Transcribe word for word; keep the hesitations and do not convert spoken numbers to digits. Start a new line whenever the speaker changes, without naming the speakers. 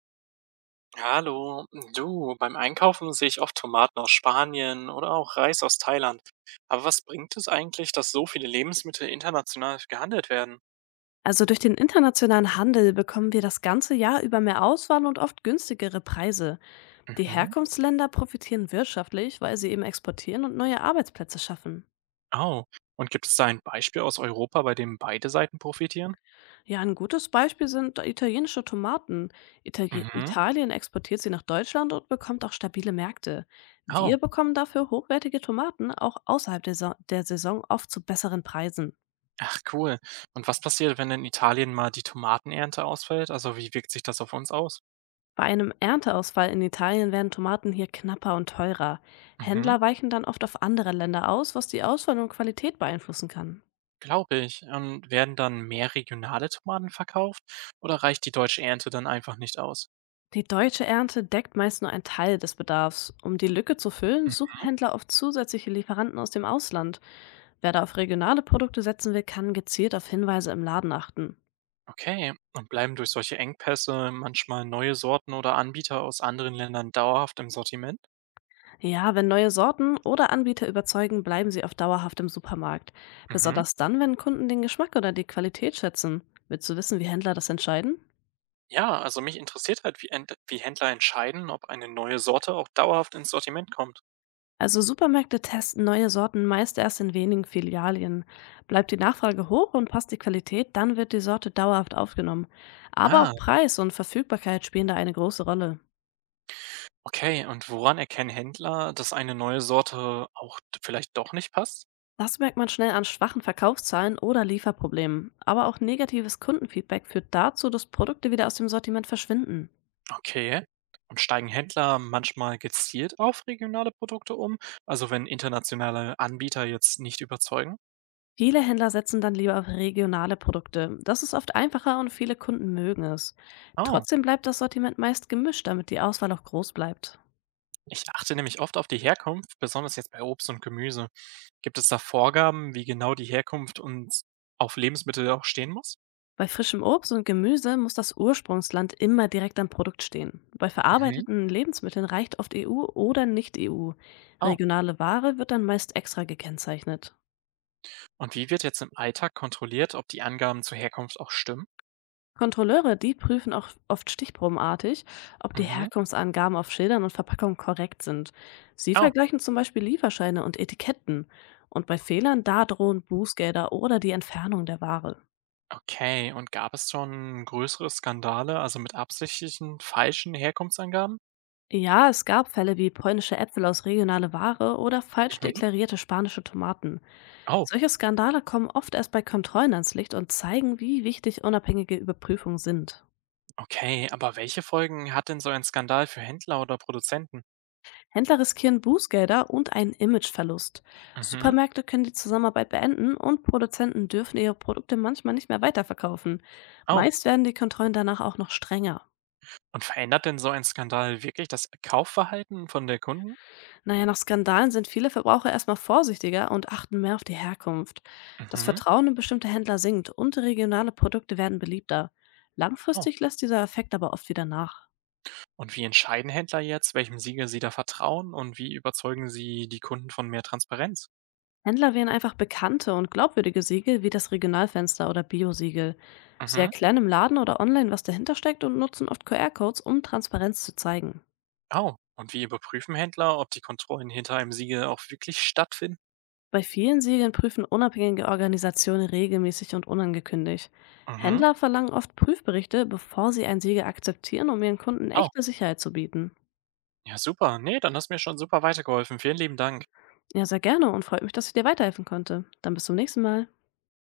Hallo, du, beim Einkaufen sehe ich oft Tomaten aus Spanien oder auch Reis aus Thailand. Aber was bringt es eigentlich, dass so viele Lebensmittel international gehandelt werden?
Also durch den internationalen Handel bekommen wir das ganze Jahr über mehr Auswahl und oft günstigere Preise. Die
Mhm.
Herkunftsländer profitieren wirtschaftlich, weil sie eben exportieren und neue Arbeitsplätze schaffen.
Oh. Und gibt es da ein Beispiel aus Europa, bei dem beide Seiten profitieren?
Ja, ein gutes Beispiel sind italienische Tomaten. Itali
Mhm.
Italien exportiert sie nach Deutschland und bekommt auch stabile Märkte.
Oh.
Wir bekommen dafür hochwertige Tomaten auch außerhalb der, Sa der Saison oft zu besseren Preisen.
Ach cool. Und was passiert, wenn in Italien mal die Tomatenernte ausfällt? Also wie wirkt sich das auf uns aus?
Bei einem Ernteausfall in Italien werden Tomaten hier knapper und teurer.
Mhm.
Händler weichen dann oft auf andere Länder aus, was die Auswahl und Qualität beeinflussen kann.
Glaube ich. Und werden dann mehr regionale Tomaten verkauft? Oder reicht die deutsche Ernte dann einfach nicht aus?
Die deutsche Ernte deckt meist nur einen Teil des Bedarfs. Um die Lücke zu füllen, suchen Händler oft zusätzliche Lieferanten aus dem Ausland. Wer da auf regionale Produkte setzen will, kann gezielt auf Hinweise im Laden achten.
Okay, und bleiben durch solche Engpässe manchmal neue Sorten oder Anbieter aus anderen Ländern dauerhaft im Sortiment?
Ja, wenn neue Sorten oder Anbieter überzeugen, bleiben sie oft dauerhaft im Supermarkt.
Mhm.
Besonders dann, wenn Kunden den Geschmack oder die Qualität schätzen. Willst du wissen, wie Händler das entscheiden?
Ja, also mich interessiert halt, wie, Ent- wie Händler entscheiden, ob eine neue Sorte auch dauerhaft ins Sortiment kommt.
Also Supermärkte testen neue Sorten meist erst in wenigen Filialien. Bleibt die Nachfrage hoch und passt die Qualität, dann wird die Sorte dauerhaft aufgenommen. Aber
Ah,
auch Preis und Verfügbarkeit spielen da eine große Rolle.
okay, und woran erkennen Händler, dass eine neue Sorte auch d- vielleicht doch nicht passt?
Das merkt man schnell an schwachen Verkaufszahlen oder Lieferproblemen. Aber auch negatives Kundenfeedback führt dazu, dass Produkte wieder aus dem Sortiment verschwinden.
Okay. Und steigen Händler manchmal gezielt auf regionale Produkte um, also wenn internationale Anbieter jetzt nicht überzeugen?
Viele Händler setzen dann lieber auf regionale Produkte. Das ist oft einfacher und viele Kunden mögen es.
Oh.
Trotzdem bleibt das Sortiment meist gemischt, damit die Auswahl auch groß bleibt.
Ich achte nämlich oft auf die Herkunft, besonders jetzt bei Obst und Gemüse. Gibt es da Vorgaben, wie genau die Herkunft und auf Lebensmittel auch stehen muss?
Bei frischem Obst und Gemüse muss das Ursprungsland immer direkt am Produkt stehen. Bei
Mhm.
verarbeiteten Lebensmitteln reicht oft E U oder nicht E U.
Oh,
Regionale Ware wird dann meist extra gekennzeichnet.
und wie wird jetzt im Alltag kontrolliert, ob die Angaben zur Herkunft auch stimmen?
Kontrolleure, die prüfen auch oft stichprobenartig, ob die
Mhm.
Herkunftsangaben auf Schildern und Verpackungen korrekt sind. Sie
Oh,
vergleichen zum Beispiel Lieferscheine und Etiketten. Und bei Fehlern, da drohen Bußgelder oder die Entfernung der Ware.
okay. Und gab es schon größere Skandale, also mit absichtlichen falschen Herkunftsangaben?
Ja, es gab Fälle wie polnische Äpfel aus regionale Ware oder falsch
Mhm.
deklarierte spanische Tomaten.
Oh,
Solche Skandale kommen oft erst bei Kontrollen ans Licht und zeigen, wie wichtig unabhängige Überprüfungen sind.
okay. Aber welche Folgen hat denn so ein Skandal für Händler oder Produzenten?
Händler riskieren Bußgelder und einen Imageverlust.
Mhm.
Supermärkte können die Zusammenarbeit beenden und Produzenten dürfen ihre Produkte manchmal nicht mehr weiterverkaufen.
Oh,
Meist werden die Kontrollen danach auch noch strenger.
und verändert denn so ein Skandal wirklich das Kaufverhalten von der Kunden?
Naja, nach Skandalen sind viele Verbraucher erstmal vorsichtiger und achten mehr auf die Herkunft. Das
Mhm.
Vertrauen in bestimmte Händler sinkt und regionale Produkte werden beliebter.
Oh.
Langfristig lässt dieser Effekt aber oft wieder nach.
Und wie entscheiden Händler jetzt, welchem Siegel sie da vertrauen und wie überzeugen sie die Kunden von mehr Transparenz?
Händler wählen einfach bekannte und glaubwürdige Siegel wie das Regionalfenster oder Biosiegel. Sie
Mhm.
erklären im Laden oder online, was dahinter steckt und nutzen oft Q R-Codes, um Transparenz zu zeigen.
Oh. Und wie überprüfen Händler, ob die Kontrollen hinter einem Siegel auch wirklich stattfinden?
Bei vielen Serien prüfen unabhängige Organisationen regelmäßig und unangekündigt.
Mhm.
Händler verlangen oft Prüfberichte, bevor sie ein Siegel akzeptieren, um ihren Kunden
Oh.
echte Sicherheit zu bieten.
Ja, super. Nee, dann hast du mir schon super weitergeholfen. Vielen lieben Dank.
Ja, sehr gerne und freut mich, dass ich dir weiterhelfen konnte. Dann bis zum nächsten Mal.